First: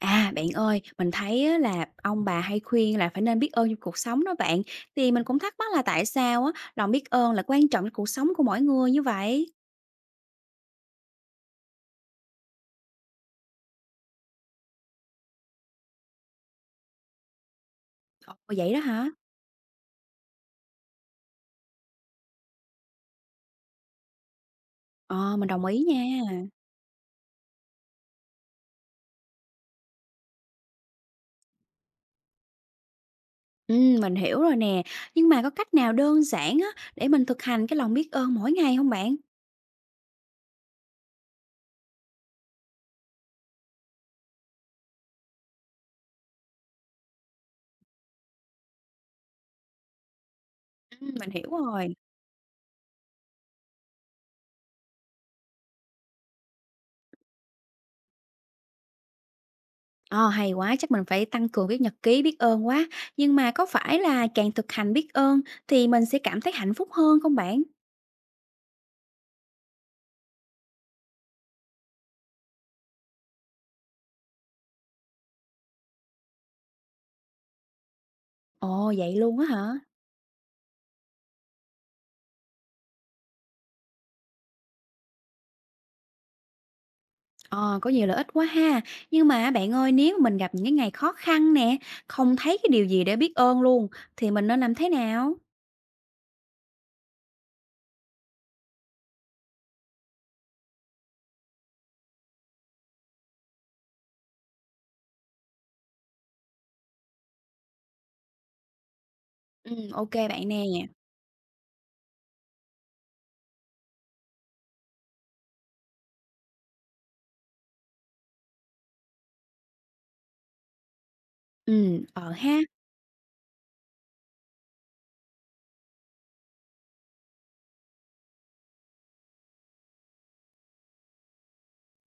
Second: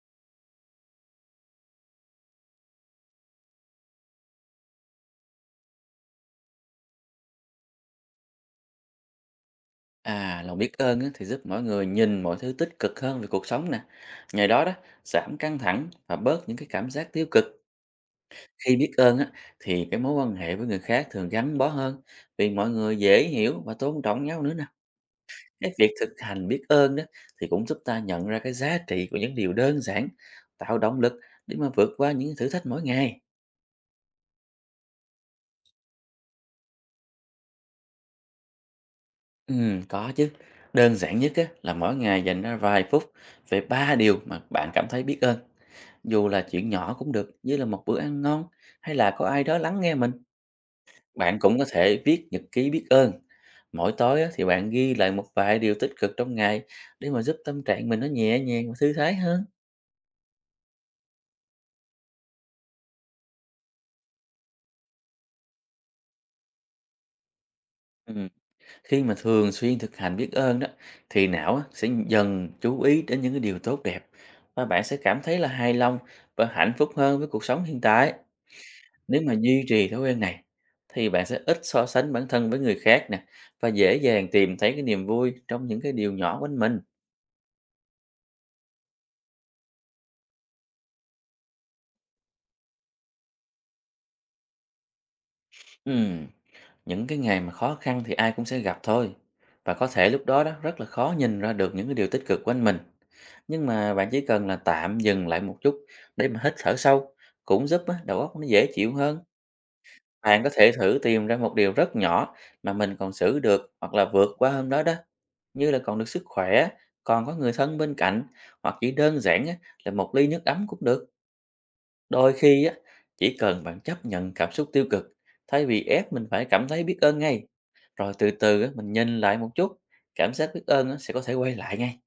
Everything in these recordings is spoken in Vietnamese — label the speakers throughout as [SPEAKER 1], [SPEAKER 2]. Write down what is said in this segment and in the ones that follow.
[SPEAKER 1] À, bạn ơi, mình thấy á là ông bà hay khuyên là phải nên biết ơn trong cuộc sống đó bạn. Thì mình cũng thắc mắc là tại sao á, lòng biết ơn là quan trọng trong cuộc sống của mỗi người như vậy?
[SPEAKER 2] À, lòng biết ơn á, thì giúp mọi người nhìn mọi thứ tích cực hơn về cuộc sống nè. Nhờ đó đó, giảm căng thẳng và bớt những cái cảm giác tiêu cực.
[SPEAKER 1] Ồ, vậy
[SPEAKER 2] Khi
[SPEAKER 1] đó
[SPEAKER 2] biết
[SPEAKER 1] hả?
[SPEAKER 2] ơn á, thì cái mối quan hệ với người khác thường gắn bó hơn vì mọi người dễ hiểu và tôn trọng nhau nữa nè.
[SPEAKER 1] Ờ, mình đồng
[SPEAKER 2] Cái
[SPEAKER 1] ý
[SPEAKER 2] việc
[SPEAKER 1] nha.
[SPEAKER 2] thực hành biết ơn đó thì cũng giúp ta nhận ra cái giá trị của những điều đơn giản, tạo động lực để mà vượt qua những thử thách mỗi ngày.
[SPEAKER 1] Ừ, mình hiểu rồi nè. Nhưng mà có cách nào đơn giản á, để mình thực hành cái lòng biết ơn mỗi ngày không bạn?
[SPEAKER 2] Ừ, có chứ. Đơn giản nhất á, là mỗi ngày dành ra vài phút về ba điều mà bạn cảm thấy biết ơn. Dù là chuyện nhỏ cũng được, như là một bữa ăn ngon hay là có ai đó lắng nghe mình,
[SPEAKER 1] Ừ, mình
[SPEAKER 2] bạn
[SPEAKER 1] hiểu
[SPEAKER 2] cũng có
[SPEAKER 1] rồi.
[SPEAKER 2] thể viết nhật ký biết ơn. Mỗi tối á, thì bạn ghi lại một vài điều tích cực trong ngày để mà giúp tâm trạng mình nó nhẹ nhàng và thư thái hơn.
[SPEAKER 1] Ờ, hay quá, chắc mình phải tăng cường viết nhật ký biết ơn quá. Nhưng mà có phải là càng thực hành biết ơn thì mình sẽ cảm thấy hạnh phúc hơn không bạn?
[SPEAKER 2] Ừ. Khi mà thường xuyên thực hành biết ơn đó thì não á, sẽ dần chú ý đến những cái điều tốt đẹp, và bạn sẽ cảm thấy là hài lòng và hạnh phúc hơn với cuộc sống hiện tại.
[SPEAKER 1] Ồ, vậy
[SPEAKER 2] Nếu mà
[SPEAKER 1] luôn á
[SPEAKER 2] duy
[SPEAKER 1] hả?
[SPEAKER 2] trì thói quen này thì bạn sẽ ít so sánh bản thân với người khác nè, và dễ dàng tìm thấy cái niềm vui trong những cái điều nhỏ quanh mình.
[SPEAKER 1] Ờ, có nhiều lợi ích quá ha. Nhưng mà bạn ơi, nếu mình gặp những cái ngày khó khăn nè, không thấy cái điều gì để biết ơn luôn, thì mình nên làm thế nào?
[SPEAKER 2] Ừm, những cái ngày mà khó khăn thì ai cũng sẽ gặp thôi, và có thể lúc đó đó rất là khó nhìn ra được những cái điều tích cực quanh mình. Nhưng mà bạn chỉ cần là tạm dừng lại một chút để mà hít thở sâu, cũng giúp á, đầu óc nó dễ chịu hơn.
[SPEAKER 1] Ok
[SPEAKER 2] Bạn
[SPEAKER 1] bạn
[SPEAKER 2] có
[SPEAKER 1] nè.
[SPEAKER 2] thể thử tìm ra một điều rất nhỏ mà mình còn xử được hoặc là vượt qua hôm đó đó, như là còn được sức khỏe, còn có người thân bên cạnh, hoặc chỉ đơn giản á, là một ly nước ấm cũng được.
[SPEAKER 1] Ừ, ờ
[SPEAKER 2] Đôi
[SPEAKER 1] ha.
[SPEAKER 2] khi á, chỉ cần bạn chấp nhận cảm xúc tiêu cực thay vì ép mình phải cảm thấy biết ơn ngay. Rồi từ từ á, mình nhìn lại một chút, cảm giác biết ơn á, sẽ có thể quay lại ngay.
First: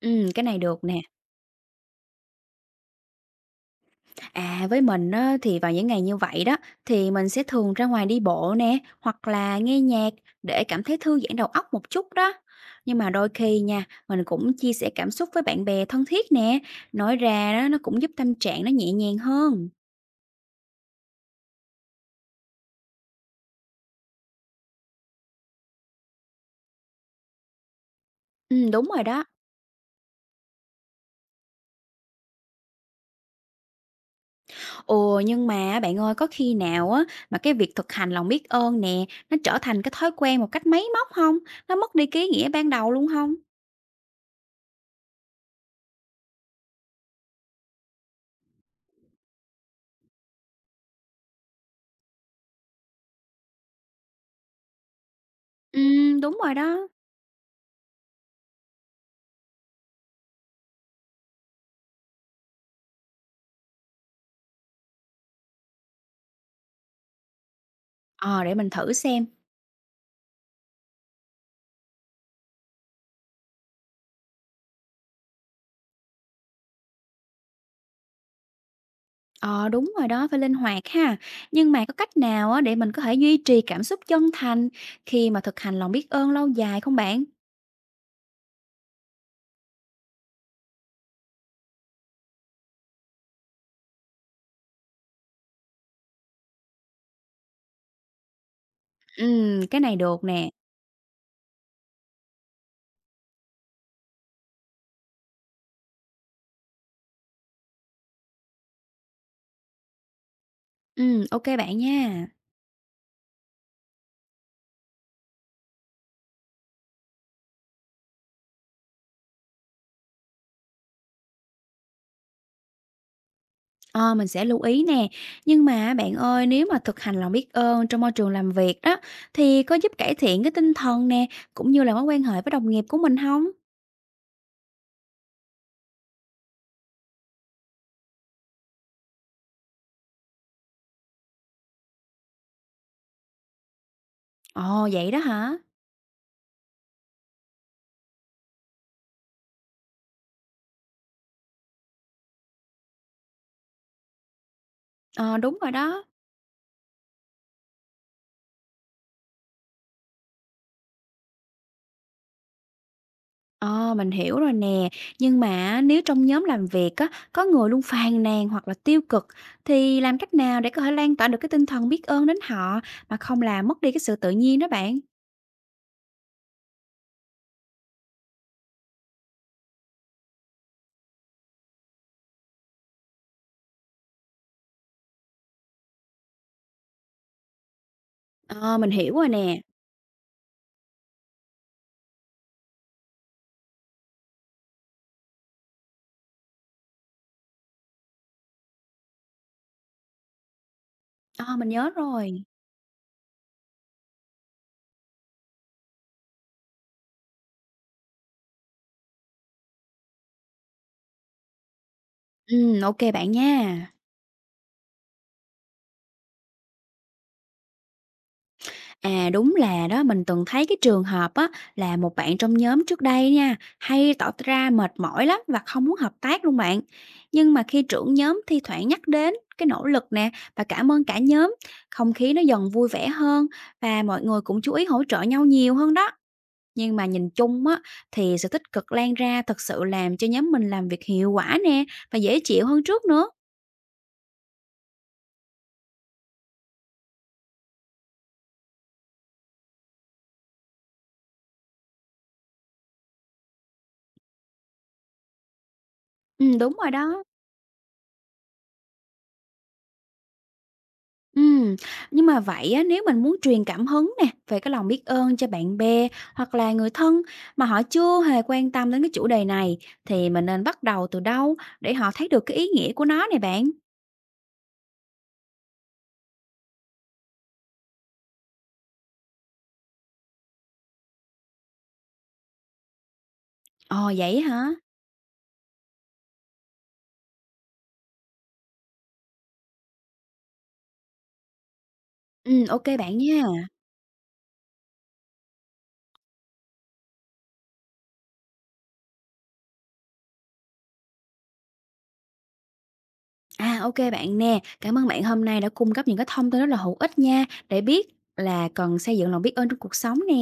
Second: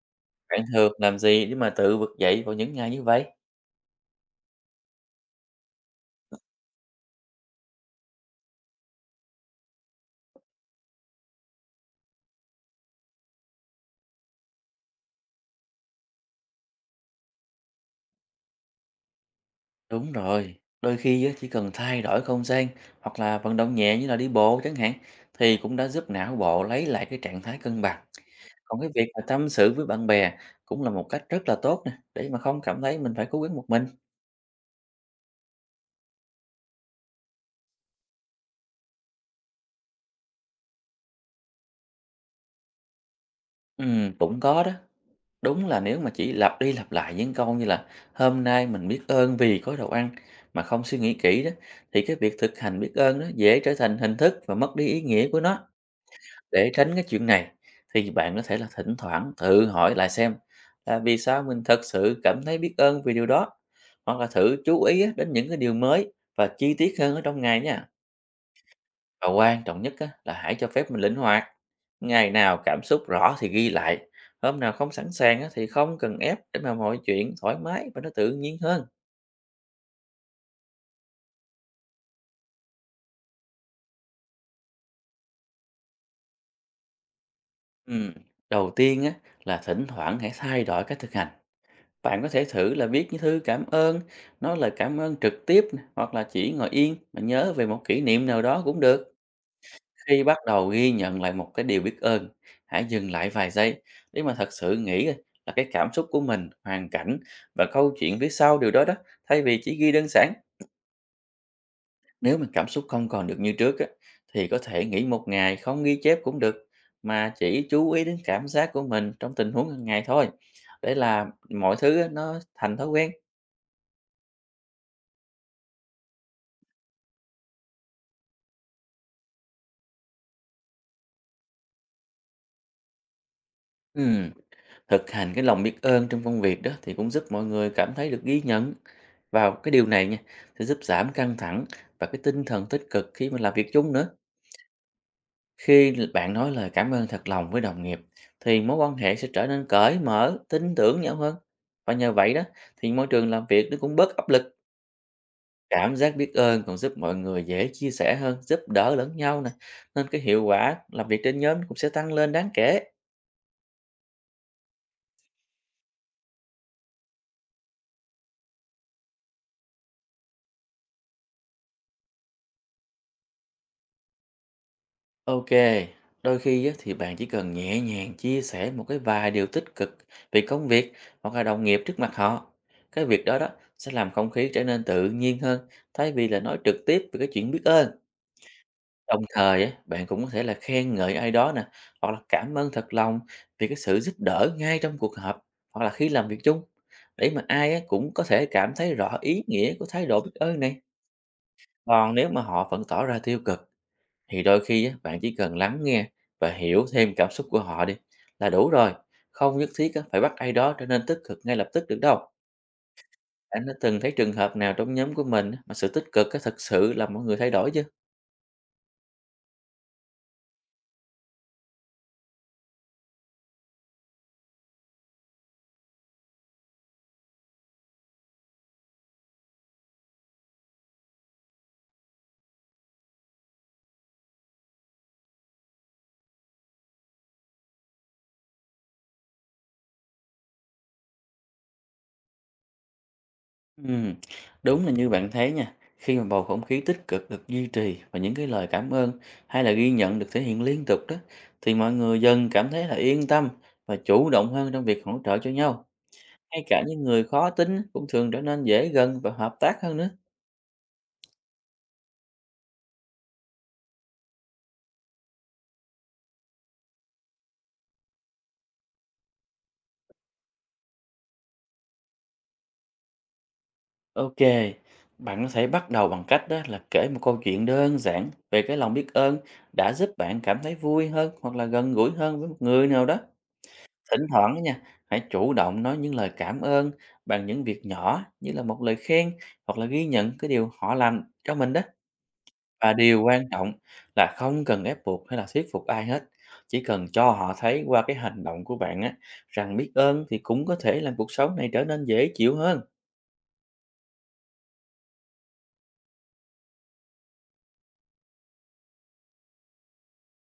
[SPEAKER 1] Ừ, cái này
[SPEAKER 2] Bạn
[SPEAKER 1] được
[SPEAKER 2] thường
[SPEAKER 1] nè.
[SPEAKER 2] làm gì để mà tự vực dậy vào những ngày như vậy?
[SPEAKER 1] À, với mình á, thì vào những ngày như vậy đó, thì mình sẽ thường ra ngoài đi bộ nè, hoặc là nghe nhạc để cảm thấy thư giãn đầu óc một chút đó. Nhưng mà đôi khi nha, mình cũng chia sẻ cảm xúc với bạn bè thân thiết nè. Nói ra đó, nó cũng giúp tâm trạng nó nhẹ nhàng hơn.
[SPEAKER 2] Đúng rồi, đôi khi á, chỉ cần thay đổi không gian hoặc là vận động nhẹ như là đi bộ chẳng hạn, thì cũng đã giúp não bộ lấy lại cái trạng thái cân bằng.
[SPEAKER 1] Ừ,
[SPEAKER 2] Còn
[SPEAKER 1] đúng
[SPEAKER 2] cái
[SPEAKER 1] rồi
[SPEAKER 2] việc mà
[SPEAKER 1] đó.
[SPEAKER 2] tâm sự với bạn bè cũng là một cách rất là tốt nè, để mà không cảm thấy mình phải cố gắng một mình.
[SPEAKER 1] Ồ, nhưng mà bạn ơi, có khi nào á mà cái việc thực hành lòng biết ơn nè, nó trở thành cái thói quen một cách máy móc không? Nó mất đi cái ý nghĩa ban đầu luôn không?
[SPEAKER 2] Cũng có đó. Đúng là nếu mà chỉ lặp đi lặp lại những câu như là hôm nay mình biết ơn vì có đồ ăn mà không suy nghĩ kỹ đó, thì cái việc thực hành biết ơn nó dễ trở thành hình thức và mất đi ý nghĩa của nó.
[SPEAKER 1] Đúng rồi
[SPEAKER 2] Để
[SPEAKER 1] đó.
[SPEAKER 2] tránh cái chuyện này thì bạn có thể là thỉnh thoảng tự hỏi lại xem là vì sao mình thật sự cảm thấy biết ơn vì điều đó, hoặc là thử chú ý á, đến những cái điều mới và chi tiết hơn ở trong ngày nha.
[SPEAKER 1] Ờ, để mình thử xem.
[SPEAKER 2] Và quan trọng nhất á, là hãy cho phép mình linh hoạt. Ngày nào cảm xúc rõ thì ghi lại, hôm nào không sẵn sàng á, thì không cần ép, để mà mọi chuyện thoải mái và nó tự nhiên hơn.
[SPEAKER 1] Ờ, đúng rồi đó, phải linh hoạt ha. Nhưng mà có cách nào á để mình có thể duy trì cảm xúc chân thành khi mà thực hành lòng biết ơn lâu dài không bạn?
[SPEAKER 2] Ừm, Đầu tiên á, là thỉnh thoảng hãy thay đổi cách thực hành. Bạn có thể thử là viết những thư cảm ơn, nói lời cảm ơn trực tiếp nè, hoặc là chỉ ngồi yên mà nhớ về một kỷ niệm nào đó cũng được.
[SPEAKER 1] Ừ, cái này
[SPEAKER 2] Khi
[SPEAKER 1] được
[SPEAKER 2] bắt
[SPEAKER 1] nè.
[SPEAKER 2] đầu ghi nhận lại một cái điều biết ơn, hãy dừng lại vài giây để mà thật sự nghĩ là cái cảm xúc của mình, hoàn cảnh và câu chuyện phía sau điều đó đó, thay vì chỉ ghi đơn giản.
[SPEAKER 1] Ừ, ok bạn nha.
[SPEAKER 2] Nếu mà cảm xúc không còn được như trước á, thì có thể nghỉ một ngày không ghi chép cũng được, mà chỉ chú ý đến cảm giác của mình trong tình huống hàng ngày thôi, để là mọi thứ á, nó thành thói quen.
[SPEAKER 1] Ờ, mình sẽ lưu ý nè. Nhưng mà bạn ơi, nếu mà thực hành lòng biết ơn trong môi trường làm việc đó, thì có giúp cải thiện cái tinh thần nè, cũng như là mối quan hệ với đồng nghiệp của mình không?
[SPEAKER 2] Ừm. Thực hành cái lòng biết ơn trong công việc đó thì cũng giúp mọi người cảm thấy được ghi nhận, vào cái điều này nha, sẽ giúp giảm căng thẳng và cái tinh thần tích cực khi mà làm việc chung nữa.
[SPEAKER 1] Ồ, vậy đó hả?
[SPEAKER 2] Khi bạn nói lời cảm ơn thật lòng với đồng nghiệp, thì mối quan hệ sẽ trở nên cởi mở, tin tưởng nhau hơn. Và nhờ vậy đó thì môi trường làm việc nó cũng bớt áp lực.
[SPEAKER 1] Ờ, đúng rồi
[SPEAKER 2] Cảm
[SPEAKER 1] đó.
[SPEAKER 2] giác biết ơn còn giúp mọi người dễ chia sẻ hơn, giúp đỡ lẫn nhau nè. Nên cái hiệu quả làm việc trên nhóm cũng sẽ tăng lên đáng kể.
[SPEAKER 1] Ờ, mình hiểu rồi nè. Nhưng mà nếu trong nhóm làm việc á, có người luôn phàn nàn hoặc là tiêu cực, thì làm cách nào để có thể lan tỏa được cái tinh thần biết ơn đến họ mà không làm mất đi cái sự tự nhiên đó bạn?
[SPEAKER 2] Ok, đôi khi á, thì bạn chỉ cần nhẹ nhàng chia sẻ một cái vài điều tích cực về công việc hoặc là đồng nghiệp trước mặt họ. Cái việc đó đó sẽ làm không khí trở nên tự nhiên hơn, thay vì là nói trực tiếp về cái chuyện biết ơn.
[SPEAKER 1] Ờ, mình hiểu
[SPEAKER 2] Đồng
[SPEAKER 1] rồi nè.
[SPEAKER 2] thời á, bạn cũng có thể là khen ngợi ai đó nè, hoặc là cảm ơn thật lòng vì cái sự giúp đỡ ngay trong cuộc họp hoặc là khi làm việc chung. Để mà ai á, cũng có thể cảm thấy rõ ý nghĩa của thái độ biết ơn này.
[SPEAKER 1] Ờ, mình nhớ
[SPEAKER 2] Còn nếu mà
[SPEAKER 1] rồi.
[SPEAKER 2] họ vẫn tỏ ra tiêu cực, thì đôi khi á, bạn chỉ cần lắng nghe và hiểu thêm cảm xúc của họ đi là đủ rồi. Không nhất thiết á, phải bắt ai đó trở nên tích cực ngay lập tức được đâu.
[SPEAKER 1] Ừ, ok bạn nha.
[SPEAKER 2] Anh đã từng thấy trường hợp nào trong nhóm của mình á, mà sự tích cực á, thật sự làm mọi người thay đổi chứ?
[SPEAKER 1] À, đúng là đó, mình từng thấy cái trường hợp á, là một bạn trong nhóm trước đây nha, hay tỏ ra mệt mỏi lắm và không muốn hợp tác luôn bạn. Nhưng mà khi trưởng nhóm thi thoảng nhắc đến cái nỗ lực nè và cảm ơn cả nhóm, không khí nó dần vui vẻ hơn và mọi người cũng chú ý hỗ trợ nhau nhiều hơn đó. Nhưng mà nhìn chung á, thì sự tích cực lan ra thật sự làm cho nhóm mình làm việc hiệu quả nè và dễ chịu hơn trước nữa.
[SPEAKER 2] Ừm, đúng là như bạn thấy nha, khi mà bầu không khí tích cực được duy trì và những cái lời cảm ơn hay là ghi nhận được thể hiện liên tục đó, thì mọi người dần cảm thấy là yên tâm và chủ động hơn trong việc hỗ trợ cho nhau.
[SPEAKER 1] Ừ,
[SPEAKER 2] Ngay
[SPEAKER 1] đúng
[SPEAKER 2] cả
[SPEAKER 1] rồi
[SPEAKER 2] những người
[SPEAKER 1] đó.
[SPEAKER 2] khó tính cũng thường trở nên dễ gần và hợp tác hơn nữa.
[SPEAKER 1] Ừm, nhưng mà vậy á, nếu mình muốn truyền cảm hứng nè, về cái lòng biết ơn cho bạn bè hoặc là người thân mà họ chưa hề quan tâm đến cái chủ đề này thì mình nên bắt đầu từ đâu để họ thấy được cái ý nghĩa của nó này bạn?
[SPEAKER 2] Ok, bạn có thể bắt đầu bằng cách đó là kể một câu chuyện đơn giản về cái lòng biết ơn đã giúp bạn cảm thấy vui hơn hoặc là gần gũi hơn với một người nào đó.
[SPEAKER 1] Ồ,
[SPEAKER 2] Thỉnh
[SPEAKER 1] vậy
[SPEAKER 2] thoảng đó
[SPEAKER 1] hả?
[SPEAKER 2] nha, hãy chủ động nói những lời cảm ơn bằng những việc nhỏ như là một lời khen hoặc là ghi nhận cái điều họ làm cho mình đó.
[SPEAKER 1] Ừ, ok
[SPEAKER 2] Và
[SPEAKER 1] bạn
[SPEAKER 2] điều quan
[SPEAKER 1] nha.
[SPEAKER 2] trọng là không cần ép buộc hay là thuyết phục ai hết. Chỉ cần cho họ thấy qua cái hành động của bạn á, rằng biết ơn thì cũng có thể làm cuộc sống này trở nên dễ chịu hơn.
[SPEAKER 1] À, ok bạn nè, cảm ơn bạn hôm nay đã cung cấp những cái thông tin rất là hữu ích nha để biết là cần xây dựng lòng biết ơn trong cuộc sống nè.